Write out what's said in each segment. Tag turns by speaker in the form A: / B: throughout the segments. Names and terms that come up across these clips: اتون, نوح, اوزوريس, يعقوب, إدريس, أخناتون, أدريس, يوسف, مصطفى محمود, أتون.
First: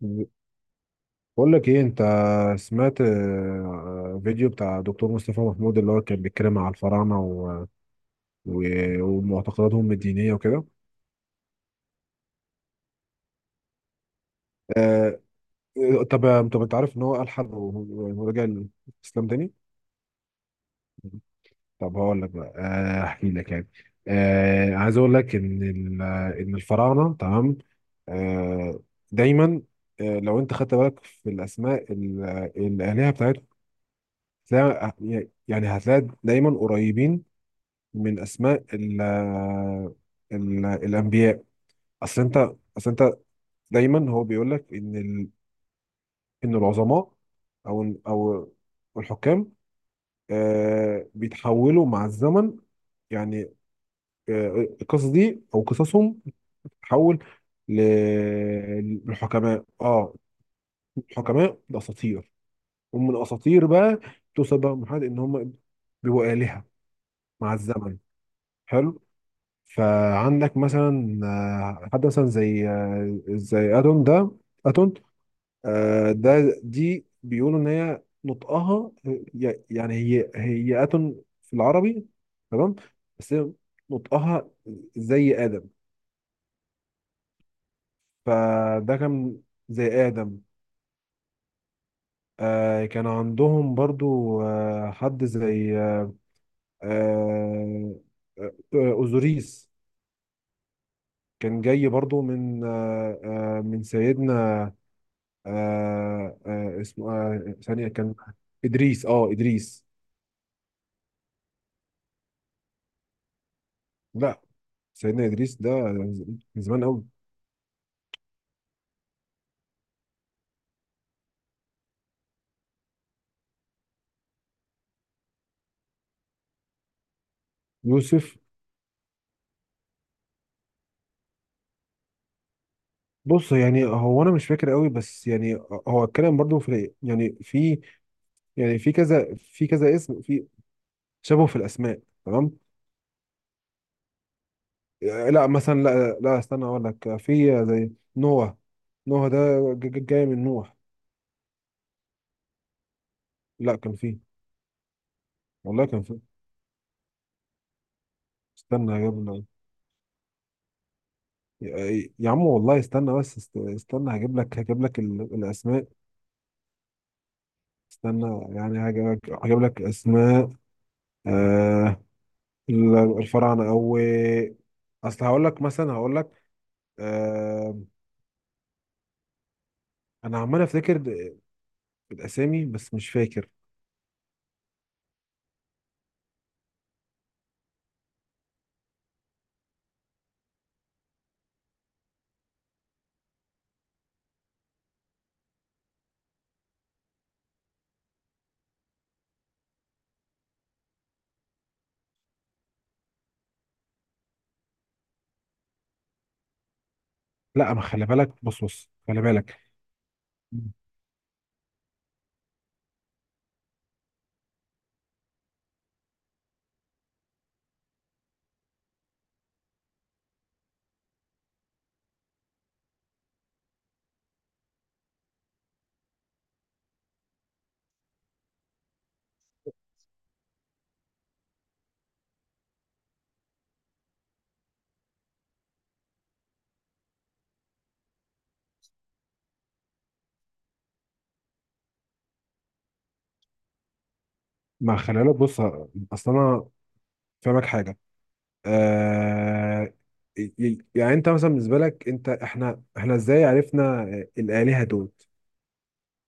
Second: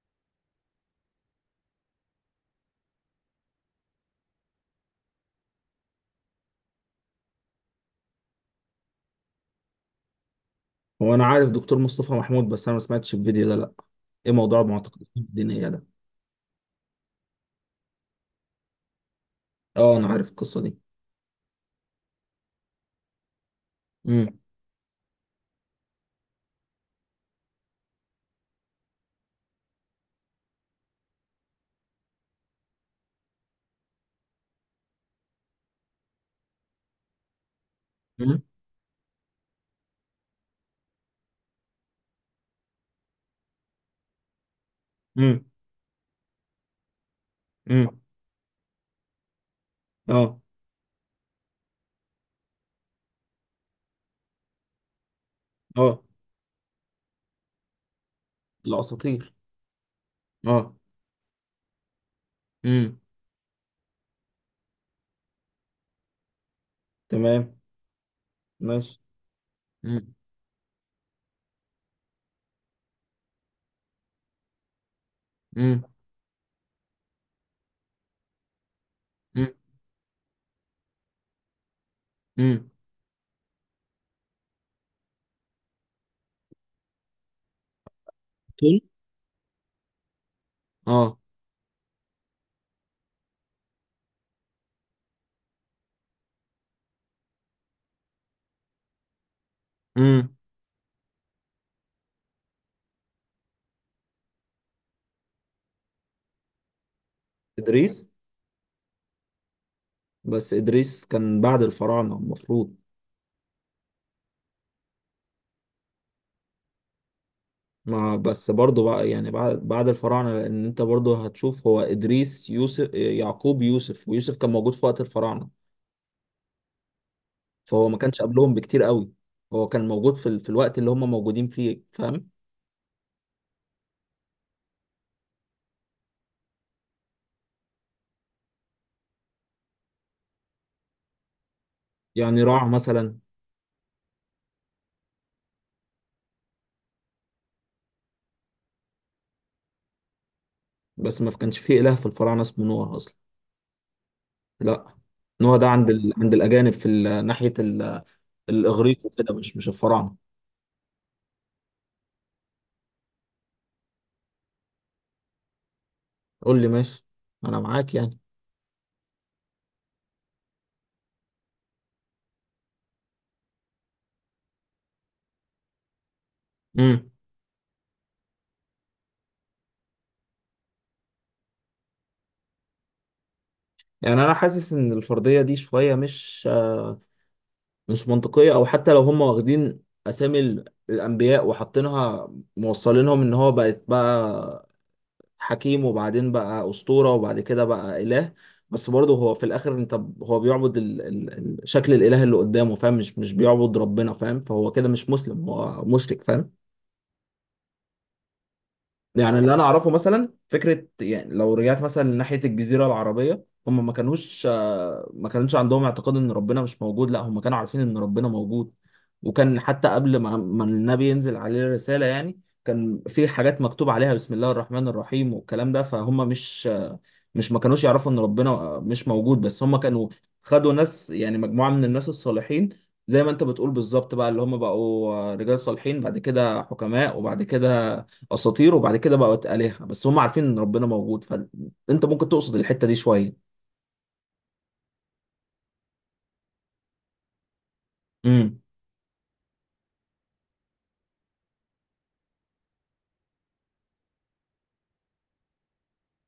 A: بقول لك ايه انت سمعت فيديو بتاع دكتور مصطفى محمود اللي هو كان بيتكلم على الفراعنه و... ومعتقداتهم الدينيه وكده.
B: هو انا عارف دكتور مصطفى محمود، بس انا ما سمعتش الفيديو ده. لا. ايه موضوع المعتقدات
A: آه...
B: الدينيه ده؟
A: طب انت عارف ان هو الحد ورجع الاسلام تاني.
B: اه، انا عارف القصه دي.
A: طب هقول لك بقى، احكي لك يعني.
B: امم.
A: عايز اقول لك ان ان الفراعنه، تمام. آه... دايما، لو انت خدت بالك في الاسماء، الالهه بتاعتهم، يعني هتلاقي دايما قريبين من
B: امم.
A: اسماء ال ال الانبياء. اصل انت اصل انت دايما هو بيقول لك ان ال
B: امم.
A: ان العظماء، او
B: امم.
A: او الحكام،
B: اه.
A: بيتحولوا مع الزمن. يعني، آه القصص دي او
B: اه.
A: قصصهم بتتحول ل-
B: الاساطير.
A: للحكماء اه.
B: اه.
A: الحكماء لاساطير،
B: امم.
A: ومن اساطير بقى توصل بقى لمرحله ان هم بيبقوا آلهة مع
B: تمام.
A: الزمن.
B: ماشي.
A: حلو.
B: امم.
A: فعندك مثلا حد مثلا زي زي اتون ده. اتون،
B: امم.
A: دي بيقولوا ان هي نطقها،
B: امم.
A: يعني هي اتون في العربي،
B: امم.
A: تمام. بس هي نطقها زي ادم،
B: تون.
A: فده كان زي ادم.
B: اه.
A: كان عندهم برضو حد زي آه، آه، اوزوريس.
B: امم.
A: كان جاي برضو من، من سيدنا، اسمه، ثانية
B: ادريس.
A: كان، إدريس.
B: بس ادريس كان بعد الفراعنه المفروض.
A: لا، سيدنا إدريس ده من زمان قوي.
B: ما بس برضه بقى يعني بعد الفراعنه، لان انت برضه هتشوف هو ادريس يوسف يعقوب يوسف، ويوسف كان موجود في وقت الفراعنه. فهو ما كانش
A: يوسف.
B: قبلهم بكتير قوي. هو كان موجود في في الوقت اللي هم موجودين فيه، فاهم؟
A: بص يعني هو، أنا مش فاكر قوي، بس يعني هو الكلام برضو في، يعني في، يعني في كذا، في كذا اسم، في شبه في الأسماء.
B: يعني
A: تمام.
B: راع مثلا.
A: لا مثلا، لا، لا، استنى أقول لك، في زي نوح. نوح ده جاي من نوح.
B: بس ما كانش فيه اله في الفراعنه اسمه نوح اصلا.
A: لا كان فيه،
B: لا، نوح ده
A: والله
B: عند
A: كان
B: عند
A: فيه.
B: الاجانب، في ناحيه
A: استنى
B: الاغريق
A: يا
B: وكده،
A: ابني،
B: مش الفراعنه.
A: يا عم والله، استنى، بس استنى هجيب لك، الأسماء.
B: قول لي ماشي، انا معاك يعني.
A: استنى يعني، هجيب لك اسماء، آه الفراعنه، او، اصل هقول لك مثلا، هقول لك،
B: امم.
A: آه انا عمال افتكر الاسامي، بس مش فاكر.
B: يعني انا حاسس ان الفرضيه دي شويه مش مش منطقيه، او حتى لو هم واخدين اسامي الانبياء وحاطينها موصلينهم ان هو بقت بقى حكيم، وبعدين بقى أسطورة، وبعد كده بقى إله. بس برضه هو في الآخر أنت هو بيعبد شكل الإله اللي قدامه، فاهم؟ مش بيعبد ربنا، فاهم؟ فهو كده مش مسلم، هو مشرك، فاهم؟
A: لا، ما خلي بالك، بص خلي
B: يعني اللي
A: بالك،
B: انا اعرفه مثلا فكره، يعني لو رجعت مثلا ناحيه الجزيره العربيه، هم ما كانوش ما كانش عندهم اعتقاد ان ربنا مش موجود، لا هم كانوا عارفين ان ربنا موجود. وكان حتى قبل ما النبي ينزل عليه الرساله، يعني كان في حاجات مكتوب عليها بسم الله الرحمن الرحيم والكلام ده، فهم مش ما كانوش يعرفوا ان ربنا مش موجود، بس هم كانوا خدوا ناس، يعني مجموعه من الناس الصالحين، زي ما انت بتقول بالظبط بقى، اللي هم بقوا رجال صالحين، بعد كده حكماء، وبعد كده اساطير، وبعد كده بقت الهه. بس هم عارفين ان ربنا موجود، فانت ممكن تقصد الحته دي شويه.
A: ما خلي بالك، بص. اصل انا فاهمك حاجه.
B: امم.
A: آه يعني انت مثلا، بالنسبه لك انت، احنا ازاي عرفنا الالهه دول؟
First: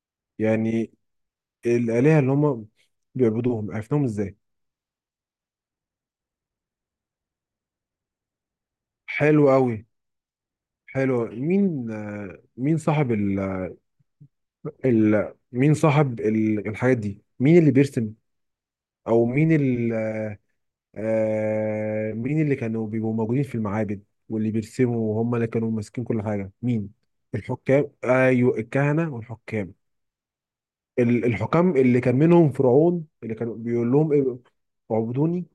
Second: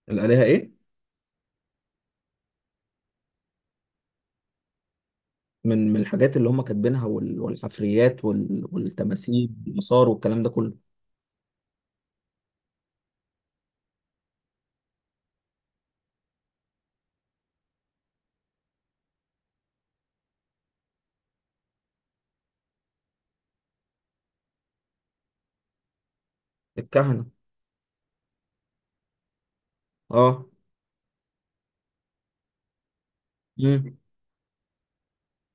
B: الالهه ايه؟
A: يعني الالهه اللي هم بيعبدوهم، عرفناهم ازاي؟
B: من الحاجات اللي هم كاتبينها، والحفريات،
A: حلو
B: والتماثيل،
A: قوي.
B: والمسار، والكلام ده كله.
A: حلو. مين، مين صاحب، مين صاحب الحاجات دي، مين اللي بيرسم، او مين مين اللي كانوا بيبقوا موجودين في المعابد واللي بيرسموا، وهم اللي كانوا ماسكين كل حاجة؟ مين؟
B: الكهنه.
A: الحكام، ايوه، الكهنة والحكام.
B: اه.
A: الحكام اللي كان منهم فرعون، اللي كانوا بيقول
B: امم.
A: لهم، إيه، اعبدوني،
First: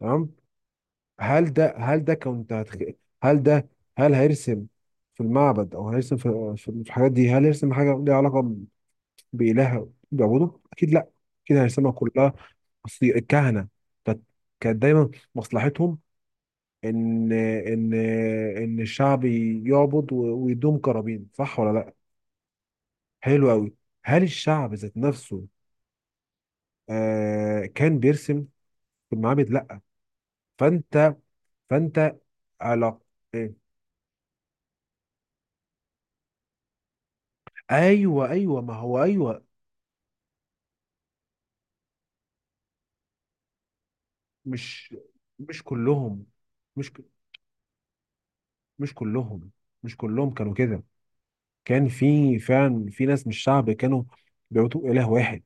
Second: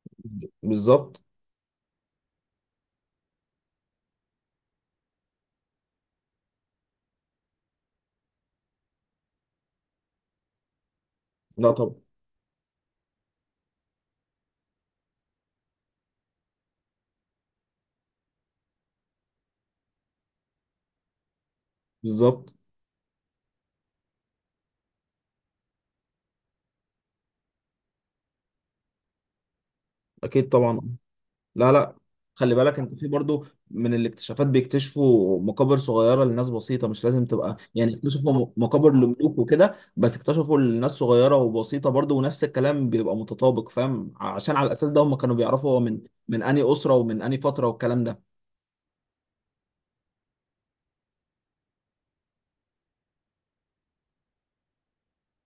A: تمام.
B: بالظبط.
A: هل ده هل ده كنت هتخ... هل ده هل هيرسم في المعبد، او هيرسم في الحاجات دي؟ هل يرسم حاجه ليها علاقه بإلهها بيعبدوا؟ أكيد لأ. كده
B: لا
A: هيسمع
B: طبعا.
A: كلها. أصل الكهنة كانت كانت دايما مصلحتهم إن إن إن الشعب يعبد ويدوم كرابين، صح ولا لأ؟
B: بالظبط.
A: حلو أوي. هل الشعب ذات نفسه كان بيرسم في المعابد؟ لأ.
B: اكيد طبعا.
A: فأنت
B: لا، لا،
A: فأنت
B: خلي بالك
A: على
B: انت في برضو،
A: إيه؟
B: من الاكتشافات بيكتشفوا مقابر صغيره لناس بسيطه. مش لازم تبقى يعني
A: أيوه،
B: اكتشفوا
A: أيوه، ما
B: مقابر
A: هو
B: لملوك
A: أيوه.
B: وكده، بس اكتشفوا لناس صغيره وبسيطه برضو، ونفس الكلام بيبقى متطابق، فاهم؟ عشان على الاساس
A: مش
B: ده هم كانوا
A: مش
B: بيعرفوا هو من
A: كلهم،
B: انهي
A: مش
B: اسره،
A: ك-
B: ومن انهي فتره، والكلام ده.
A: مش كلهم مش كلهم كانوا كده. كان في فعلا في ناس من الشعب كانوا بيعبدوا إله واحد.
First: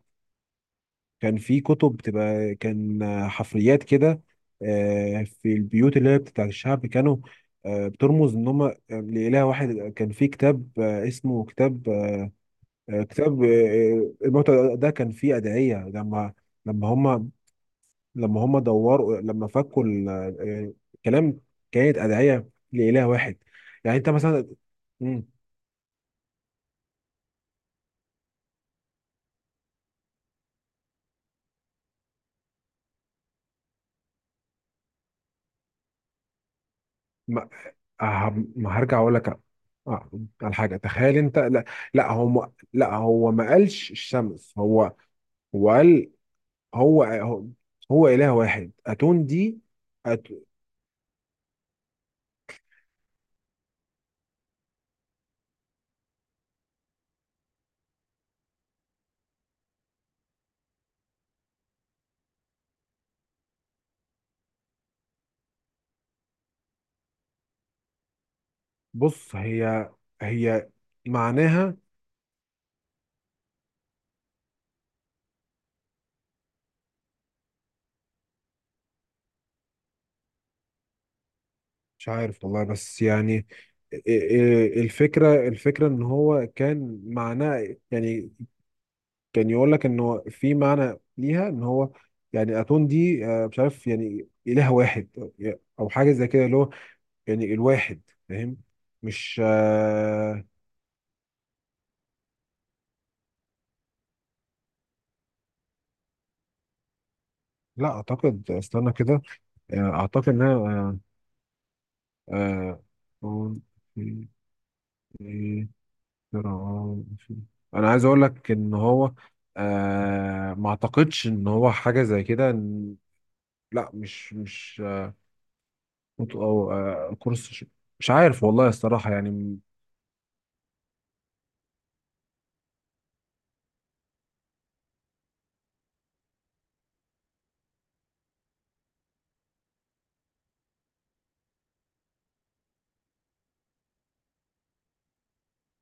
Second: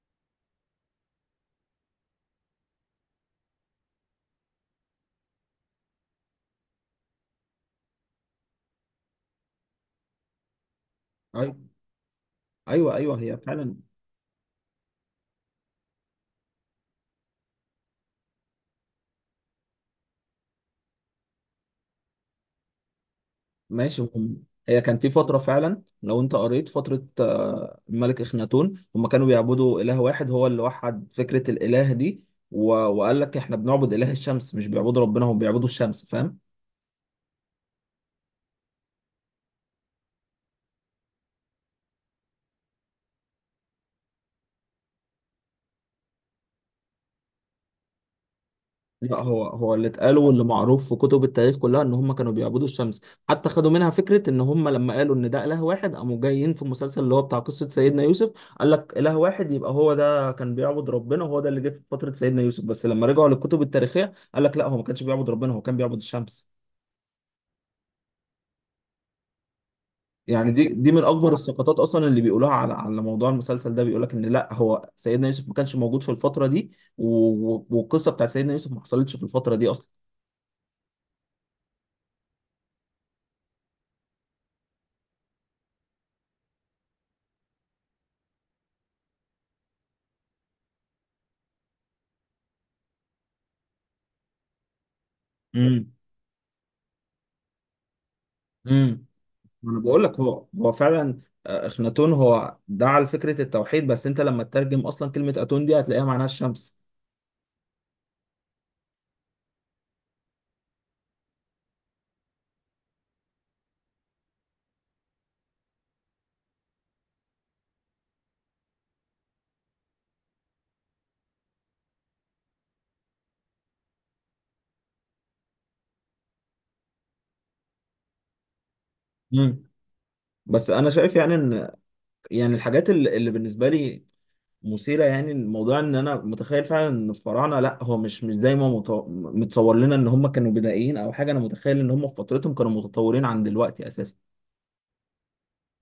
A: كان في كتب بتبقى، كان حفريات كده، في البيوت اللي هي بتاعت الشعب كانوا بترمز ان هم لإله واحد. كان في كتاب اسمه
B: ايوه،
A: كتاب،
B: ايوه، ايوه، هي فعلا.
A: الموتى ده، كان فيه أدعية، لما هم لما هم دوروا، الكلام، كانت أدعية لإله واحد. يعني
B: ماشي،
A: انت
B: هم
A: مثلا.
B: هي كان في
A: مم.
B: فترة فعلا، لو انت قريت فترة الملك اخناتون، هم كانوا بيعبدوا اله واحد. هو اللي وحد فكرة الاله دي. وقال لك احنا بنعبد اله الشمس، مش بيعبدوا ربنا، هم بيعبدوا الشمس، فاهم؟
A: ه- ما هرجع اقول لك، آه، على حاجه. تخيل انت. لا، لا هو ما قالش الشمس. هو قال، هو هو هو اله واحد،
B: لا،
A: اتون
B: هو
A: دي.
B: هو اللي اتقال
A: أت.
B: واللي معروف في كتب التاريخ كلها ان هم كانوا بيعبدوا الشمس. حتى خدوا منها فكره ان هم لما قالوا ان ده اله واحد، قاموا جايين في المسلسل اللي هو بتاع قصه سيدنا يوسف، قال لك اله واحد، يبقى هو ده كان بيعبد ربنا، وهو ده اللي جه في فتره سيدنا يوسف. بس لما رجعوا للكتب التاريخيه قال لك لا، هو ما كانش بيعبد ربنا، هو كان بيعبد الشمس.
A: بص، هي
B: يعني دي
A: هي
B: دي من اكبر
A: معناها،
B: السقطات اصلا اللي بيقولوها على موضوع المسلسل ده. بيقول لك ان لا، هو سيدنا يوسف ما كانش موجود في الفتره دي، والقصه بتاعت سيدنا يوسف ما حصلتش في الفتره دي اصلا.
A: مش عارف والله، بس يعني، إ- إ- الفكره ان هو كان معناه، يعني كان يقول لك انه في معنى ليها، ان هو يعني اتون دي مش عارف، يعني اله واحد، او أو
B: امم.
A: حاجه زي كده، اللي هو يعني الواحد، فاهم؟
B: امم.
A: مش.
B: انا بقول لك هو هو فعلا، اخناتون هو دعا لفكره التوحيد، بس انت لما تترجم اصلا كلمه اتون دي هتلاقيها معناها الشمس.
A: لا اعتقد، استنى كده. اعتقد ان انا، آه، آه، في- في- في- انا عايز اقول لك ان هو، ما اعتقدش ان هو حاجه زي كده. لا، مش مش او كورس، مش عارف والله الصراحه، يعني،
B: مم. بس انا شايف يعني ان، يعني الحاجات اللي بالنسبه لي مثيره، يعني الموضوع ان انا متخيل فعلا ان الفراعنه لا، هو مش زي ما متصور لنا ان هم كانوا بدائيين او حاجه. انا متخيل ان هم في فترتهم كانوا متطورين عن دلوقتي اساسا.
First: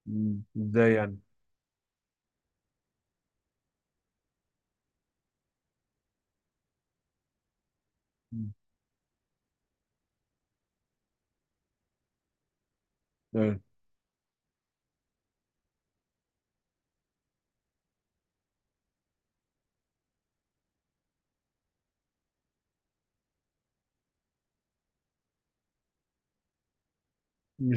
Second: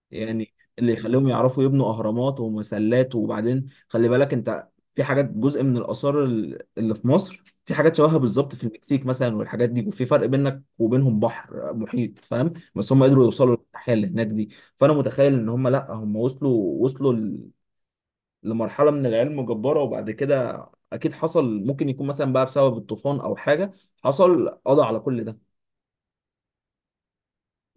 B: يعني اللي
A: ازاي يعني؟
B: يخليهم يعرفوا يبنوا اهرامات ومسلات، وبعدين خلي بالك انت، في حاجات جزء من الاثار اللي في مصر، في حاجات شبهها
A: م-
B: بالظبط في المكسيك مثلا، والحاجات دي، وفي فرق بينك وبينهم بحر محيط، فاهم؟ بس هم قدروا يوصلوا
A: آه،
B: للحياه اللي هناك دي. فانا متخيل ان هم لا، هم وصلوا، لمرحله من العلم جباره، وبعد كده اكيد حصل، ممكن يكون مثلا بقى بسبب الطوفان او حاجه، حصل قضى على كل ده.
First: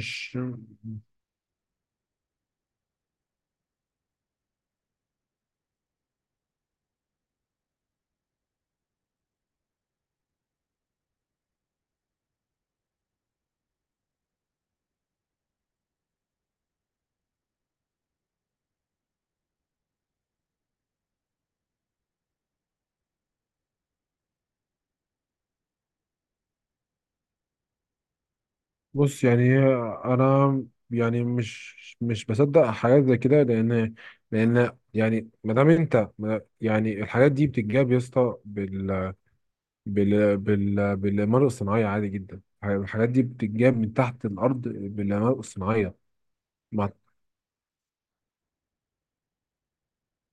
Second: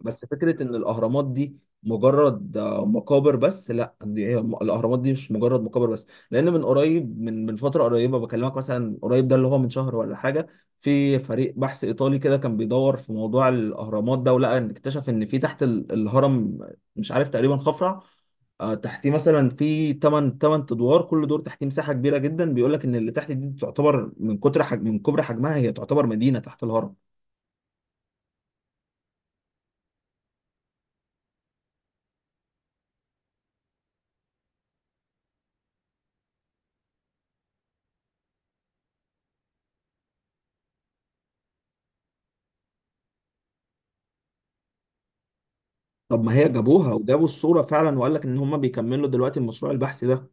B: بس فكرة إن الأهرامات دي مجرد مقابر بس، لا، دي هي الأهرامات دي مش مجرد مقابر بس، لأن من قريب، من فترة قريبة بكلمك، مثلا قريب ده اللي هو من شهر ولا حاجة، في فريق بحث إيطالي كده كان بيدور في موضوع الأهرامات ده، ولقى إن اكتشف إن في تحت الهرم، مش عارف تقريبا خفرع، تحتيه مثلا في 8 ادوار، كل دور تحتيه مساحة كبيرة جدا. بيقول لك إن اللي تحت دي تعتبر من كتر حجم، من كبر حجمها هي، تعتبر مدينة تحت الهرم.
A: بص يعني انا يعني مش بصدق حاجات زي كده، لان يعني ما دام انت، يعني الحاجات دي بتتجاب، يا اسطى، بال بال بال بالإعمار الصناعية عادي جدا. الحاجات دي بتتجاب من تحت الأرض بالإعمار الصناعية.
B: طب ما هي
A: ما
B: جابوها، وجابوا الصورة فعلا، وقال لك ان هم بيكملوا دلوقتي المشروع البحثي ده.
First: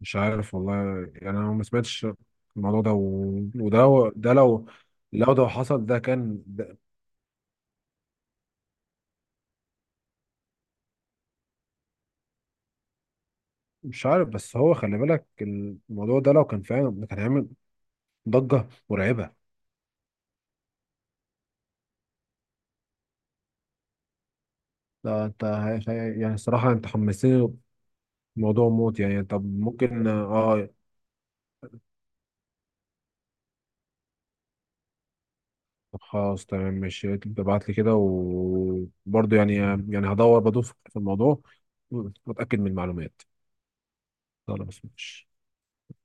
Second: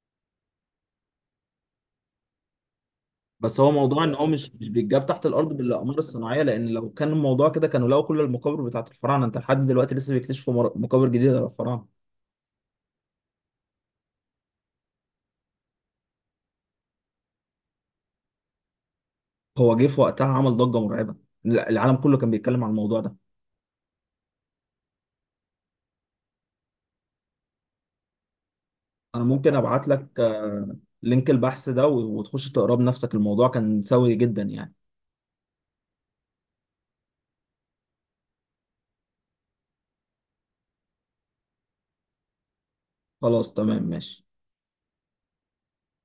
A: مش عارف والله، يعني أنا ما سمعتش الموضوع ده،
B: بس هو موضوع
A: وده
B: ان هو
A: ده
B: مش
A: لو
B: مش بيتجاب تحت
A: لو ده
B: الارض
A: حصل،
B: بالاقمار
A: ده
B: الصناعية،
A: كان،
B: لان
A: ده
B: لو كان الموضوع كده كانوا لقوا كل المقابر بتاعت الفراعنة. انت لحد دلوقتي لسه بيكتشفوا مقابر جديدة للفراعنة.
A: مش عارف، بس هو خلي بالك الموضوع ده، لو كان فعلا كان هيعمل ضجة مرعبة.
B: هو جه في وقتها عمل ضجة مرعبة. لا، العالم كله كان بيتكلم عن الموضوع ده.
A: لا، انت يعني الصراحة انت حمستني، موضوع موت يعني،
B: انا
A: طب
B: ممكن ابعت
A: ممكن،
B: لك
A: اه.
B: لينك البحث ده وتخش تقراه بنفسك. الموضوع كان سوي جدا يعني.
A: طب خلاص، تمام، ماشي، ابعت لي كده، وبرضه يعني، بدور في الموضوع واتأكد من المعلومات.
B: خلاص تمام ماشي.
A: خلاص ماشي.